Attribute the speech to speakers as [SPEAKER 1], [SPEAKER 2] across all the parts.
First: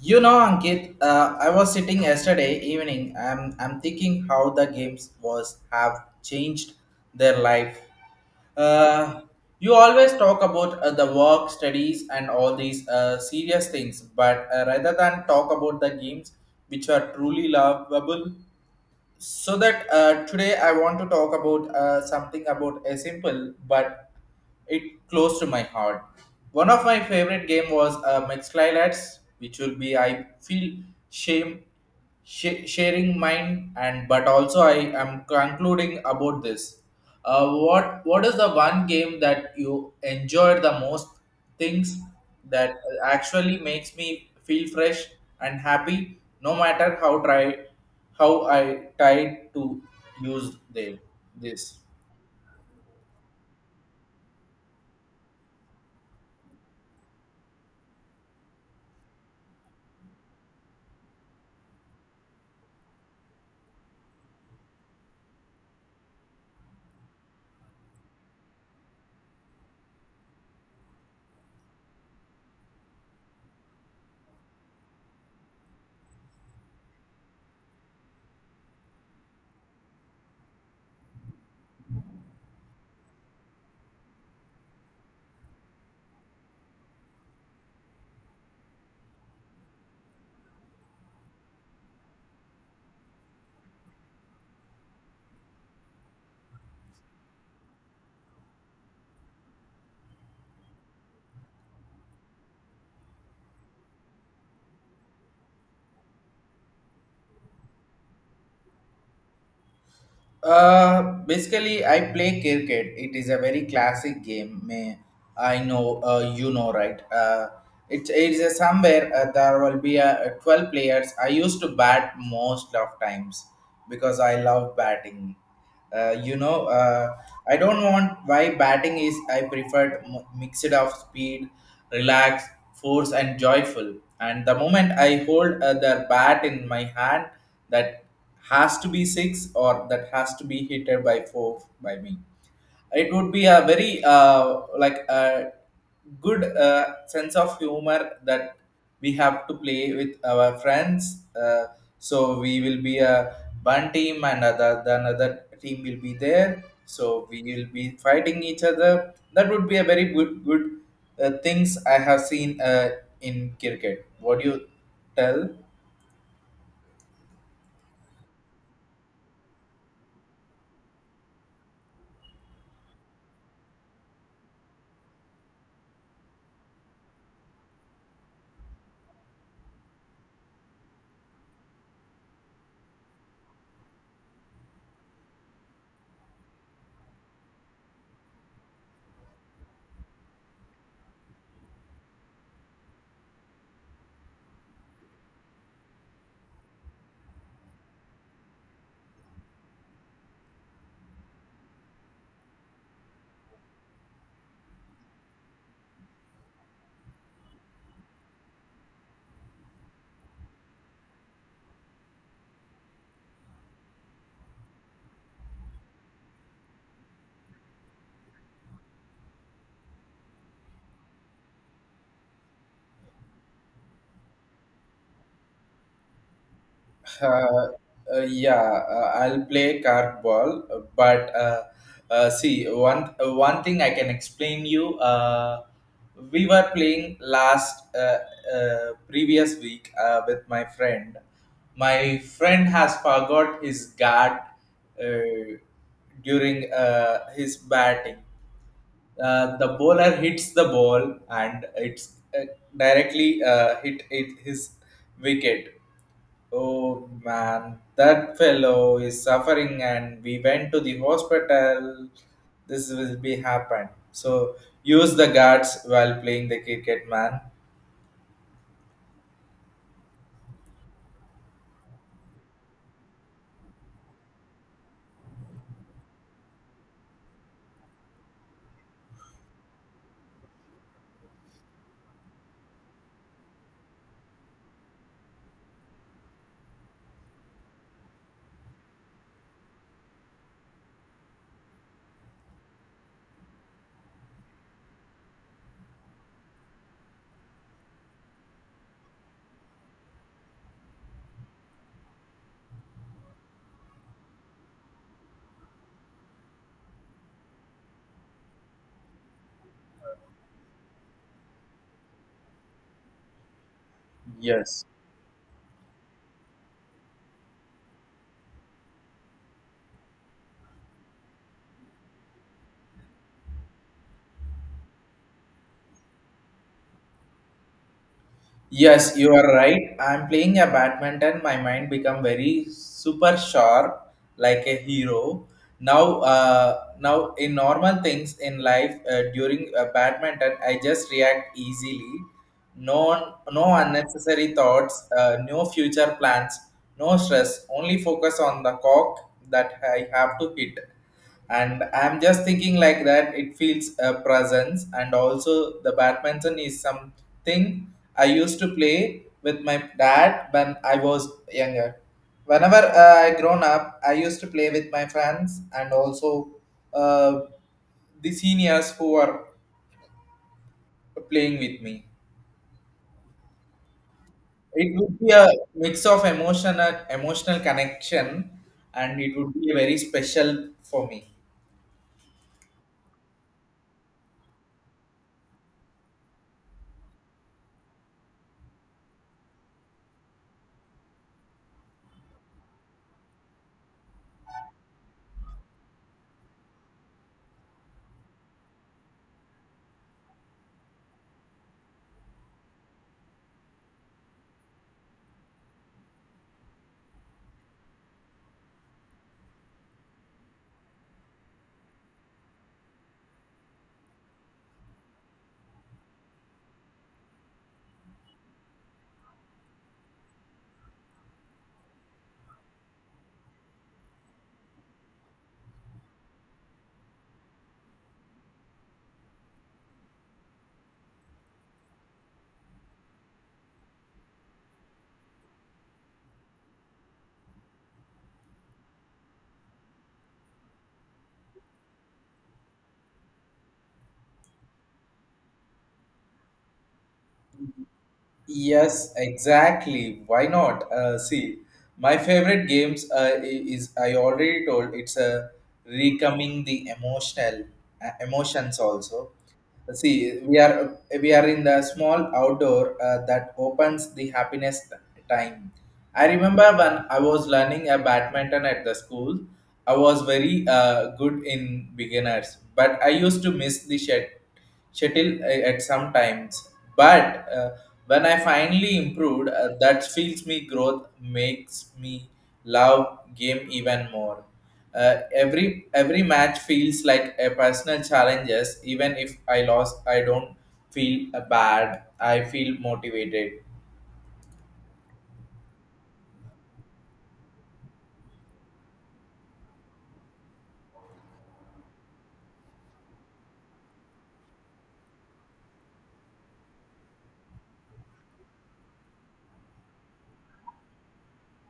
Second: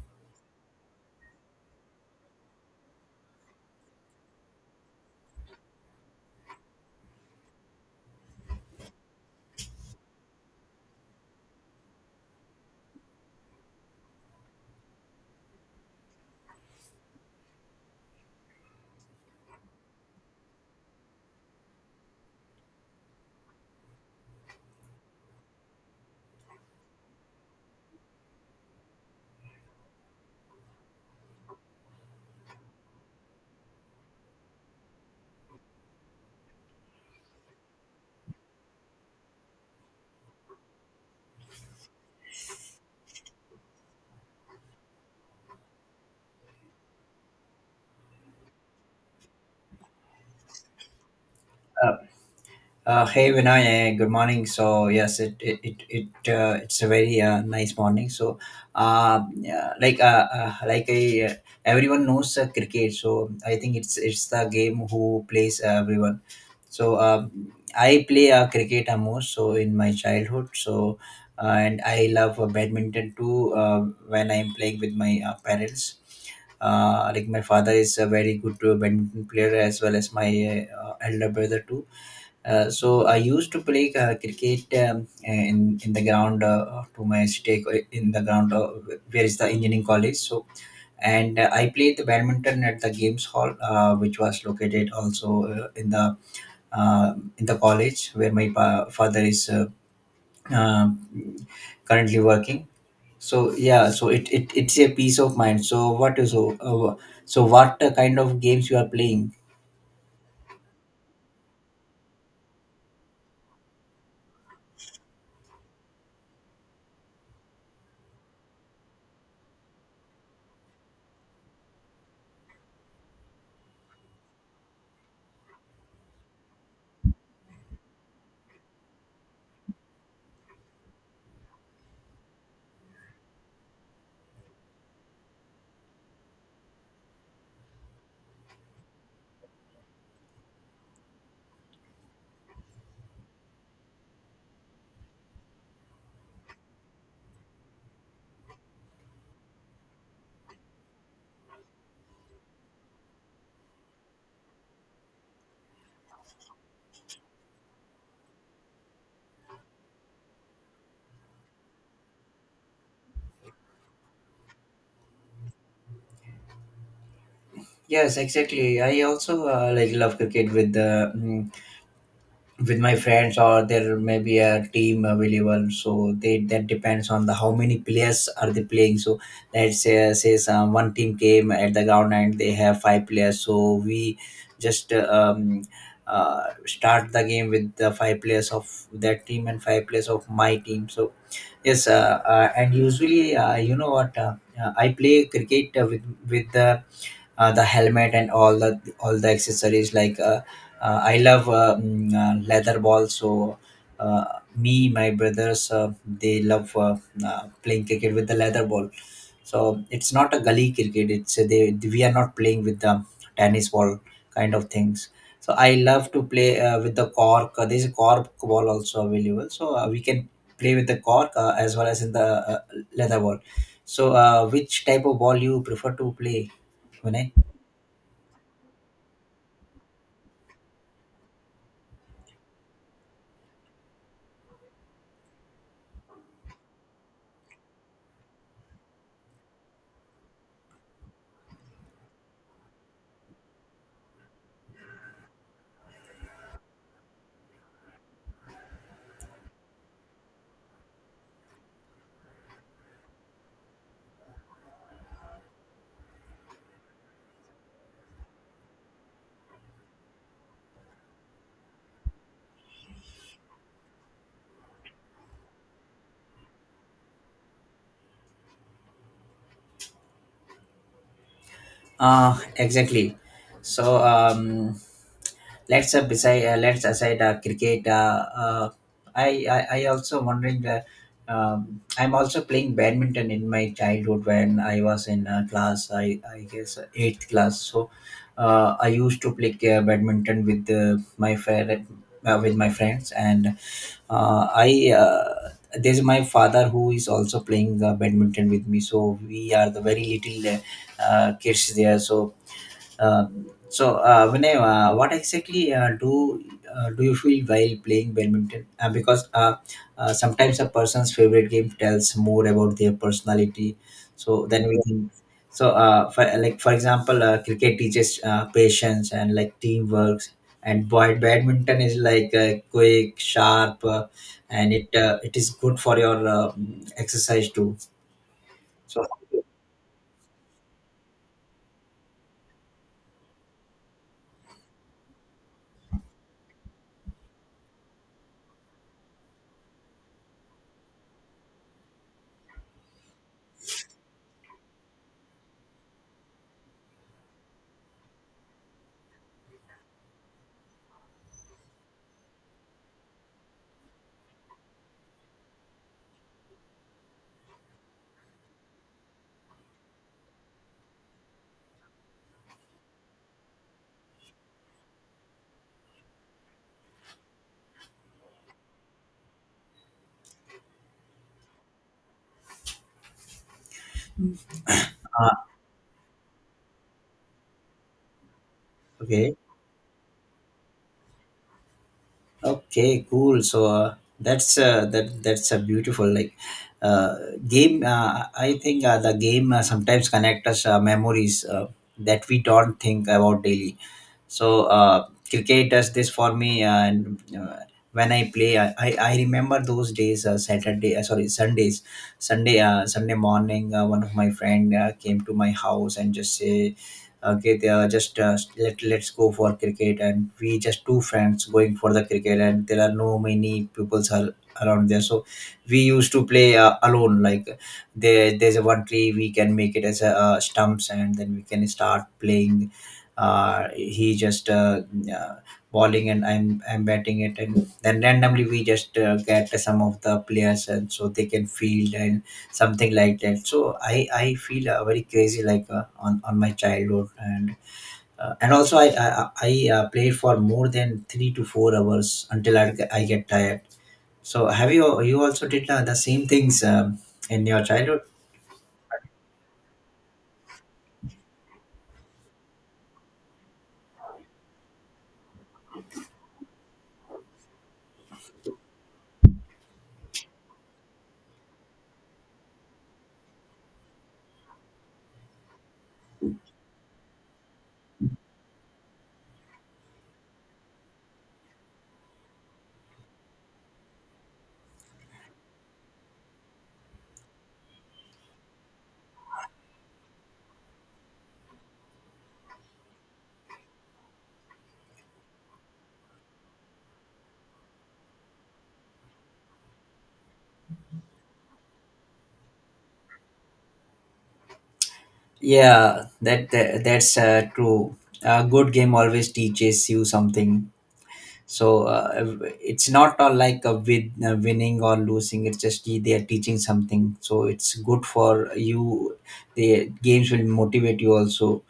[SPEAKER 1] You know, Ankit, I was sitting yesterday evening. I'm thinking how the games was have changed their life. Uh, you always talk about the work, studies, and all these serious things, but rather than talk about the games which are truly lovable. So that today I want to talk about something about a simple but it close to my heart. One of my favorite game was Mixlylads, which will be I feel shame sharing mine and but also I am concluding about this. What is the one game that you enjoyed the most? Things that actually makes me feel fresh and happy, no matter how try how I tried to use them. This.
[SPEAKER 2] Uh, Hey Vinay, good morning. So yes, it's a very nice morning. So yeah, like everyone knows cricket. So I think it's the game who plays everyone. So I play cricket a most so in my childhood. So and I love badminton too when I'm playing with my parents. Like my father is a very good badminton player as well as my elder brother too. So I used to play cricket in the ground to my city in the ground where is the engineering college. So and I played the badminton at the games hall, which was located also in the college where my father is uh, currently working. So yeah, so it's a peace of mind. So what is so what kind of games you are playing?
[SPEAKER 1] Basically, I play cricket. It is a very classic game. May I know you know right? It, it is a somewhere there will be a 12 players. I used to bat most of times because I love batting. You know, I don't want why batting is. I preferred m- mixed of speed, relax, force, and joyful. And the moment I hold the bat in my hand, that has to be six or that has to be hit by four by me it would be a very like a good sense of humor that we have to play with our friends so we will be a one team and other the another team will be there so we will be fighting each other that would be a very good good things I have seen in cricket what do you tell
[SPEAKER 2] Yes, exactly. I also like love cricket with the with my friends or there may be a team available so they that depends on the how many players are they playing so let's say, say some one team came at the ground and they have five players so we just start the game with the five players of that team and five players of my team so yes and usually you know what I play cricket with the helmet and all the accessories like I love leather ball so uh, me my brothers they love playing cricket with the leather ball so it's not a gully cricket it's they we are not playing with the tennis ball kind of things so I love to play with the cork. There's a cork ball also available so we can play with the cork as well as in the uh, leather ball so which type of ball you prefer to play Vinay?
[SPEAKER 1] Uh, yeah, I'll play cardball, but see one thing I can explain you. We were playing last previous week with my friend. My friend has forgot his guard uh, during his batting. The bowler hits the ball and it's directly hit his wicket. Oh man, that fellow is suffering, and we went to the hospital. This will be happen. So use the guards while playing the cricket, man.
[SPEAKER 2] Exactly. So let's beside, let's aside cricket. I also wondering. I'm also playing badminton in my childhood when I was in class. I guess eighth class. So I used to play badminton with my friend with my friends and I there's my father who is also playing badminton with me. So we are the very little. Kids there. So, uh, so Vinay, what exactly do do you feel while playing badminton? Because sometimes a person's favorite game tells more about their personality. So then we
[SPEAKER 1] Yes.
[SPEAKER 2] can. So, for like for example, cricket teaches patience and like teamwork, and boy, badminton is like quick, sharp, and it is good for your exercise too. So,
[SPEAKER 1] Yes, you are right. I'm playing a badminton. My mind become very super sharp, like a hero. Now in normal things in life, during badminton, I just react easily. No, no unnecessary thoughts, no future plans, no stress. Only focus on the cock that I have to hit, and I'm just thinking like that it feels a presence. And also the badminton is something I used to play with my dad when I was younger. Whenever I grown up I used to play with my friends and also uh, the seniors who are playing with me, it would
[SPEAKER 2] uh,
[SPEAKER 1] be a mix of emotional connection, and
[SPEAKER 2] okay.
[SPEAKER 1] it would be very special for me.
[SPEAKER 2] Okay, cool. So that's that's a beautiful like uh, game. I think the game sometimes connect us memories that we don't think about daily so cricket does this for me and when I play I remember those days saturday sorry sundays sunday sunday morning one of my friend came to my house and just say okay they are just let's go for cricket and we just two friends going for the cricket and there are no many pupils are around there so we used to play alone like there's a one tree we can make it as a stumps and then we can start playing he just uh, bowling and I'm batting it and then randomly we just get some of the players and so they can field and something like that so I feel very crazy like on my childhood and also I played for more than 3 to 4 hours until I get tired so have you also did the same things in your childhood.
[SPEAKER 1] Yes, exactly. Why not? See, my favorite games is I already told it's a recoming the emotional emotions also. See, we are in the small outdoor that opens the happiness time. I remember when I was learning a badminton at the school, I was very good in beginners, but I used to miss the shuttle at some times. But when I finally improved, that feels me growth makes me love game even more. Every match feels like a personal challenges. Even if I lost, I don't feel bad. I feel motivated.
[SPEAKER 2] Yeah that's true. A good game always teaches you something so it's not all like a winning or losing it's just they are teaching something so it's good for you the games will motivate you also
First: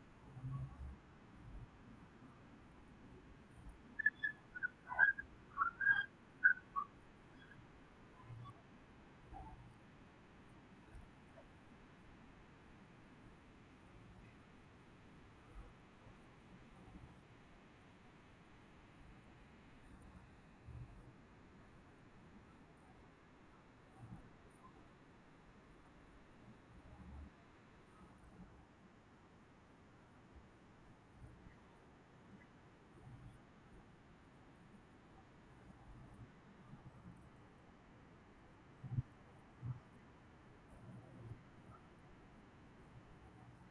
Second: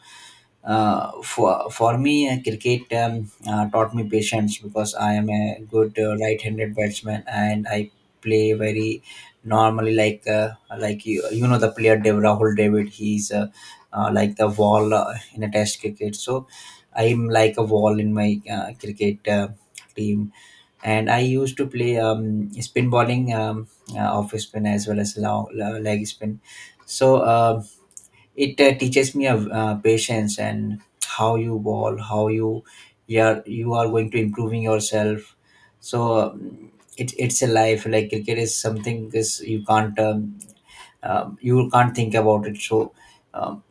[SPEAKER 2] for me, cricket taught me patience because I am a good right-handed batsman and I play very normally like you know the player Dev Rahul David. He's like the wall in a Test cricket. So I'm like a wall in my cricket team. And I used to play spin bowling, off spin as well as long, leg spin. So. It teaches me patience and how you evolve how you you are going to improving yourself so it's a life like cricket is something is you can't think about it so um,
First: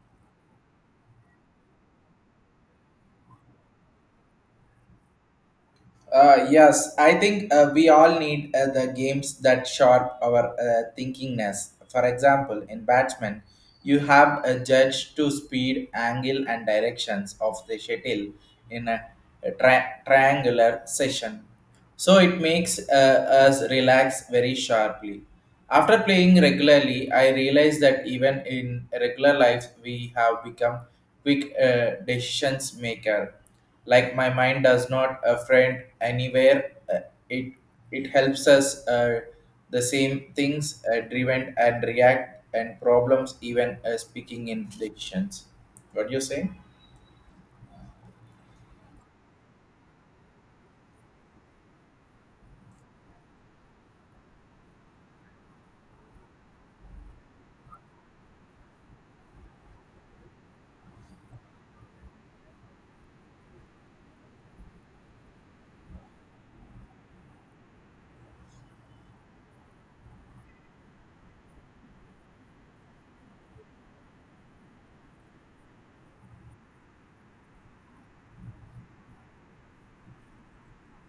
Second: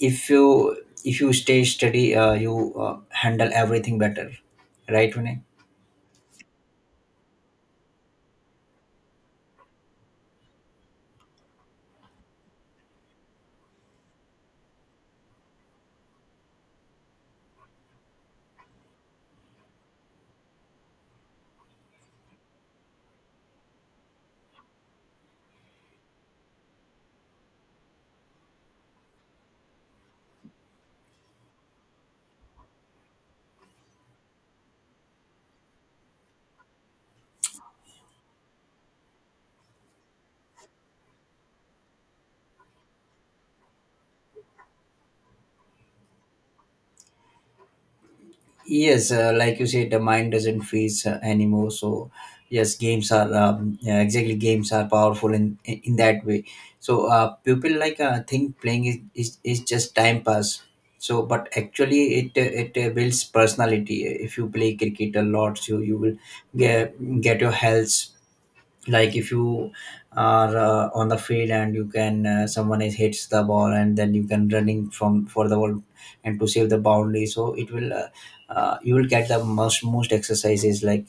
[SPEAKER 2] if you if you stay steady you handle everything better right Vinay?
[SPEAKER 1] Yes, I think we all need the games that sharp our thinkingness. For example, in Batsman, you have a judge to speed, angle, and directions of the shuttle in a triangular session. So it makes us relax very sharply. After playing regularly, I realized that even in regular life, we have become quick decisions maker, like my mind does not a friend anywhere, it it helps us the same things driven and react and problems even speaking in dictions. What do you say?
[SPEAKER 2] Yes, like you said, the mind doesn't freeze anymore. So, yes, games are yeah, exactly games are powerful in in that way. So, people like think playing is, is just time pass. So, but actually, it it builds personality. If you play cricket a lot, so you will get get your health like if you are on the field and you can someone is hits the ball and then you can running from for the ball and to save the boundary so it will you will get the most exercises like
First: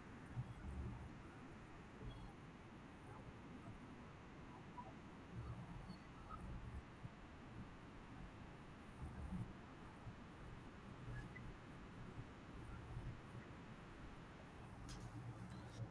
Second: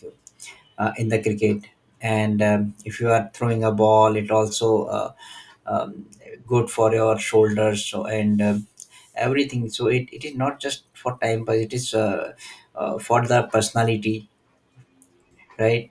[SPEAKER 2] in the cricket and if you are throwing a ball it also um, good for your shoulders so, and everything so it is not just for time but it is for the personality right.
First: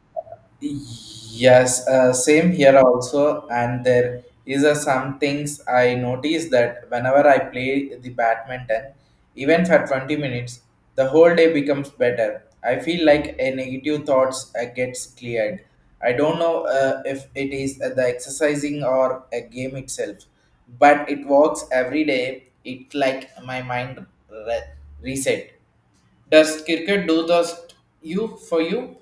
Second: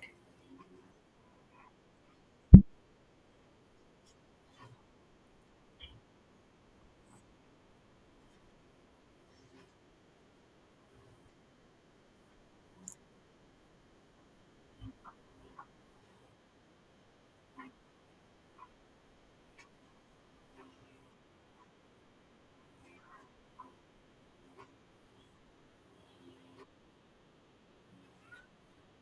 [SPEAKER 1] Yes, same here also. And there is a some things I notice that whenever I play the badminton, even for 20 minutes, the whole day becomes better. I feel like a negative thoughts gets cleared. I don't know if it is the exercising or a game itself, but it works every day. It like my mind reset. Does cricket do those you for you?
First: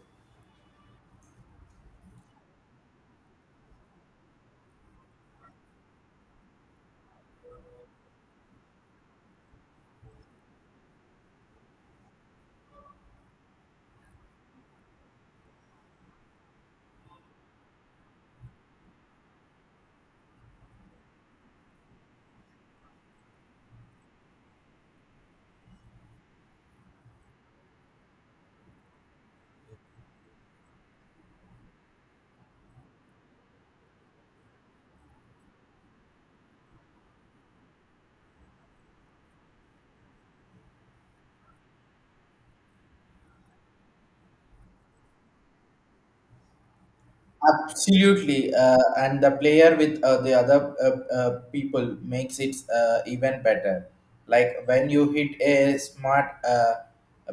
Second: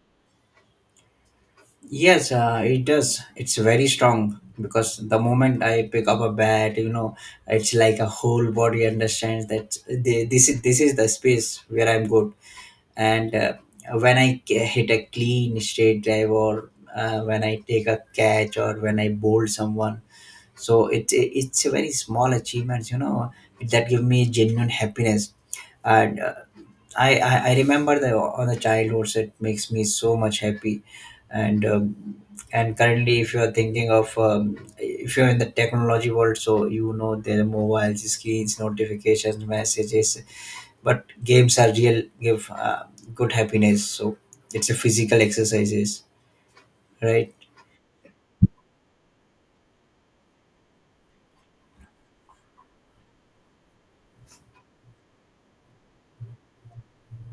[SPEAKER 2] Yes, it does. It's very strong because the moment I pick up a bat, you know, it's like a whole body understands that they, this is the space where I'm good. And when I hit a clean straight drive, or when I take a catch, or when I bowl someone, so it's a very small achievements, you know, that give me genuine happiness. And I remember the on the childhoods it makes me so much happy and um, and currently if you are thinking of if you're in the technology world so you know there are mobiles screens notifications messages but games are real give good happiness so it's a physical exercises right.
[SPEAKER 1] Absolutely, and the player with the other people makes it even better. Like when you hit a smart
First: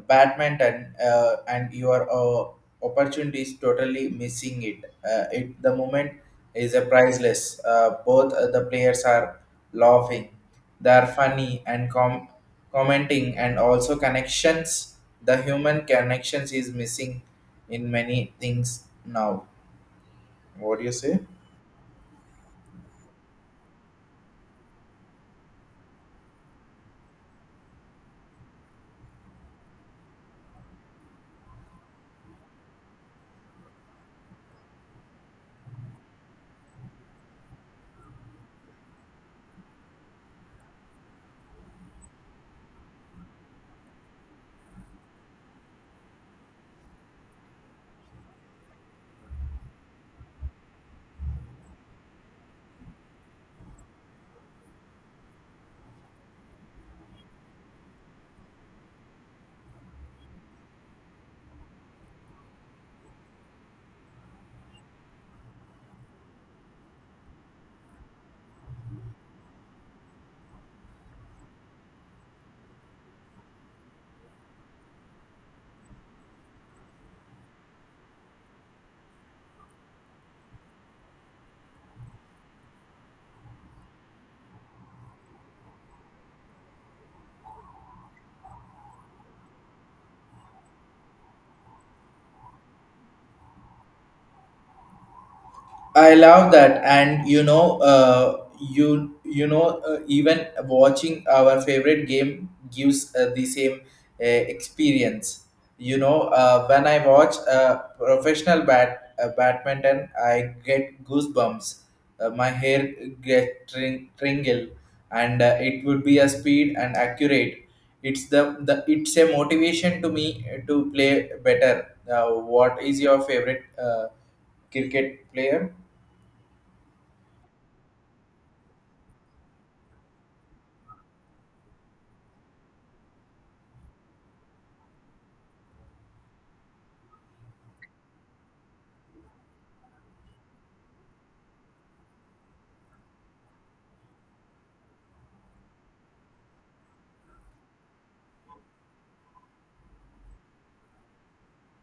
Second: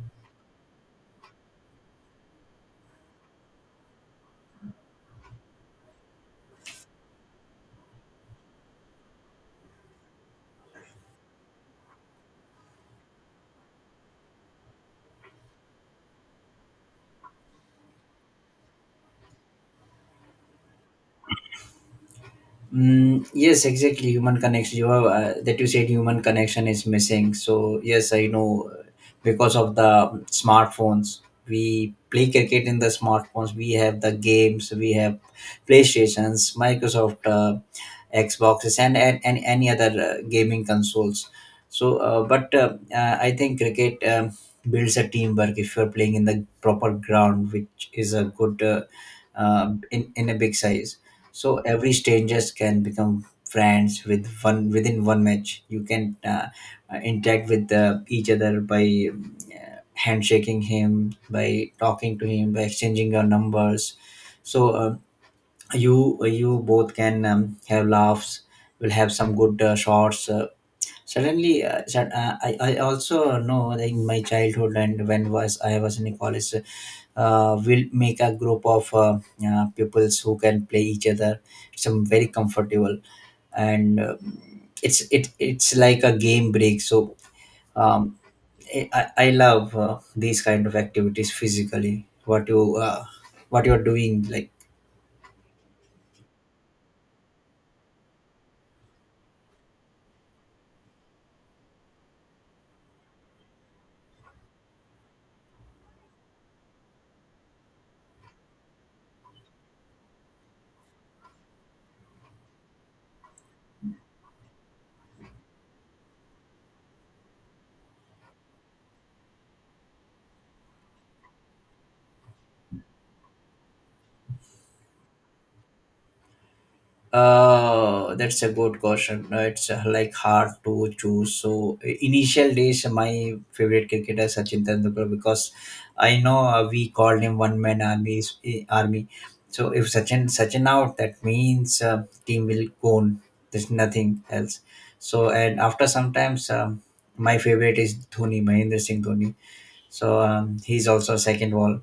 [SPEAKER 1] badminton and your opportunity is totally missing it. It the moment is a priceless. Both the players are laughing, they are funny and commenting, and also connections. The human connections is missing in many things now. What do you say?
[SPEAKER 2] Mm, yes, exactly. Human connection. You have, that you said human connection is missing. So yes, I know because of the smartphones, we play cricket in the smartphones. We have the games. We have PlayStations, Microsoft, Xboxes, and any other gaming consoles. So, but I think cricket builds a teamwork if you are playing in the proper ground, which is a good in a big size so every strangers can become friends with one within one match. You can interact with each other by handshaking him, by talking to him, by exchanging your numbers. So you you both can have laughs. Will have some good shots. I also know that in my childhood and when was I was in college, we'll make a group of pupils who can play each other. It's very comfortable and it's like a game break. So um, I love these kind of activities physically. What you are doing like.
[SPEAKER 1] I love that, and you know, even watching our favorite game gives the same experience. You know, when I watch professional bat badminton, I get goosebumps. My hair get tingle, and it would be a speed and accurate. It's the it's a motivation to me to play better. What is your favorite cricket player?
[SPEAKER 2] That's a good question. It's like hard to choose. So initial days, my favorite cricketer Sachin Tendulkar because I know we called him one man army. Army. So if Sachin out, that means team will go on. There's nothing else. So and after sometimes my favorite is Dhoni, Mahendra Singh Dhoni. So he's also second wall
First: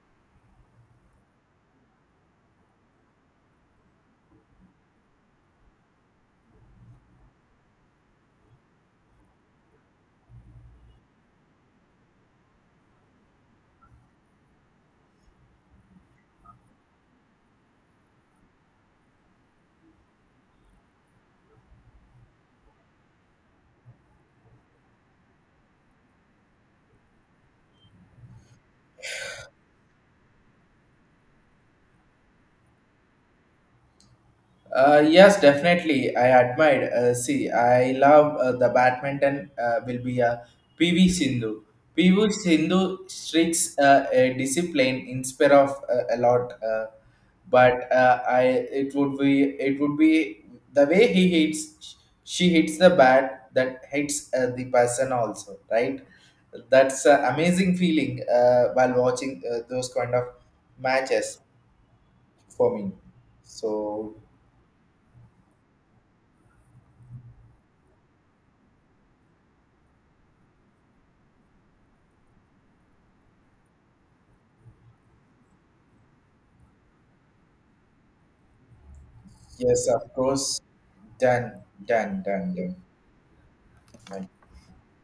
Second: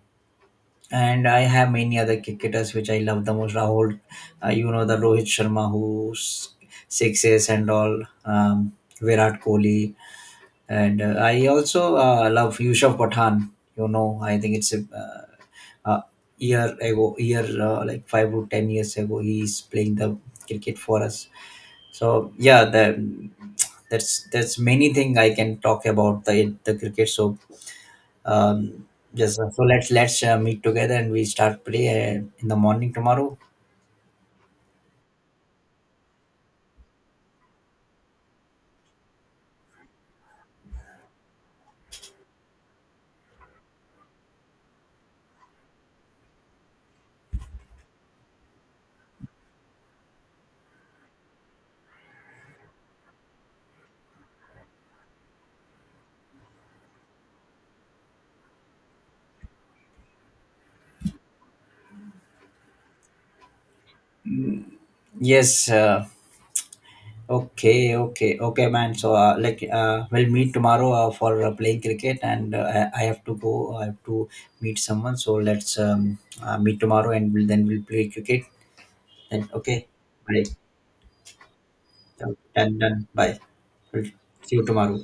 [SPEAKER 2] and I have many other cricketers which I love the most. Rahul, you know the Rohit Sharma who's sixes and all, Virat Kohli, and I also love Yusuf Pathan. You know, I think it's a uh, uh, year ago, year like 5 or 10 years ago, he's playing the cricket for us. So yeah, the that's many thing I can talk about the cricket. So um, yes, so let's meet together and we start play in the morning tomorrow.
[SPEAKER 1] Yes, definitely. I admired. See, I love the badminton. Will be a PV Sindhu. PV Sindhu streaks a discipline inspire of a lot. But I it would be the way he hits. She hits the bat that hits the person also, right? That's an amazing feeling while watching those kind of matches for me. So
[SPEAKER 2] Yes. Okay. Okay, man. So like we'll meet tomorrow for playing cricket, and I have to go. I have to meet someone. So let's meet tomorrow, and then we'll play cricket. Then okay.
[SPEAKER 1] yes, of
[SPEAKER 2] Bye.
[SPEAKER 1] course, done, done, done, done.
[SPEAKER 2] Done. Done. Bye. We'll see you tomorrow.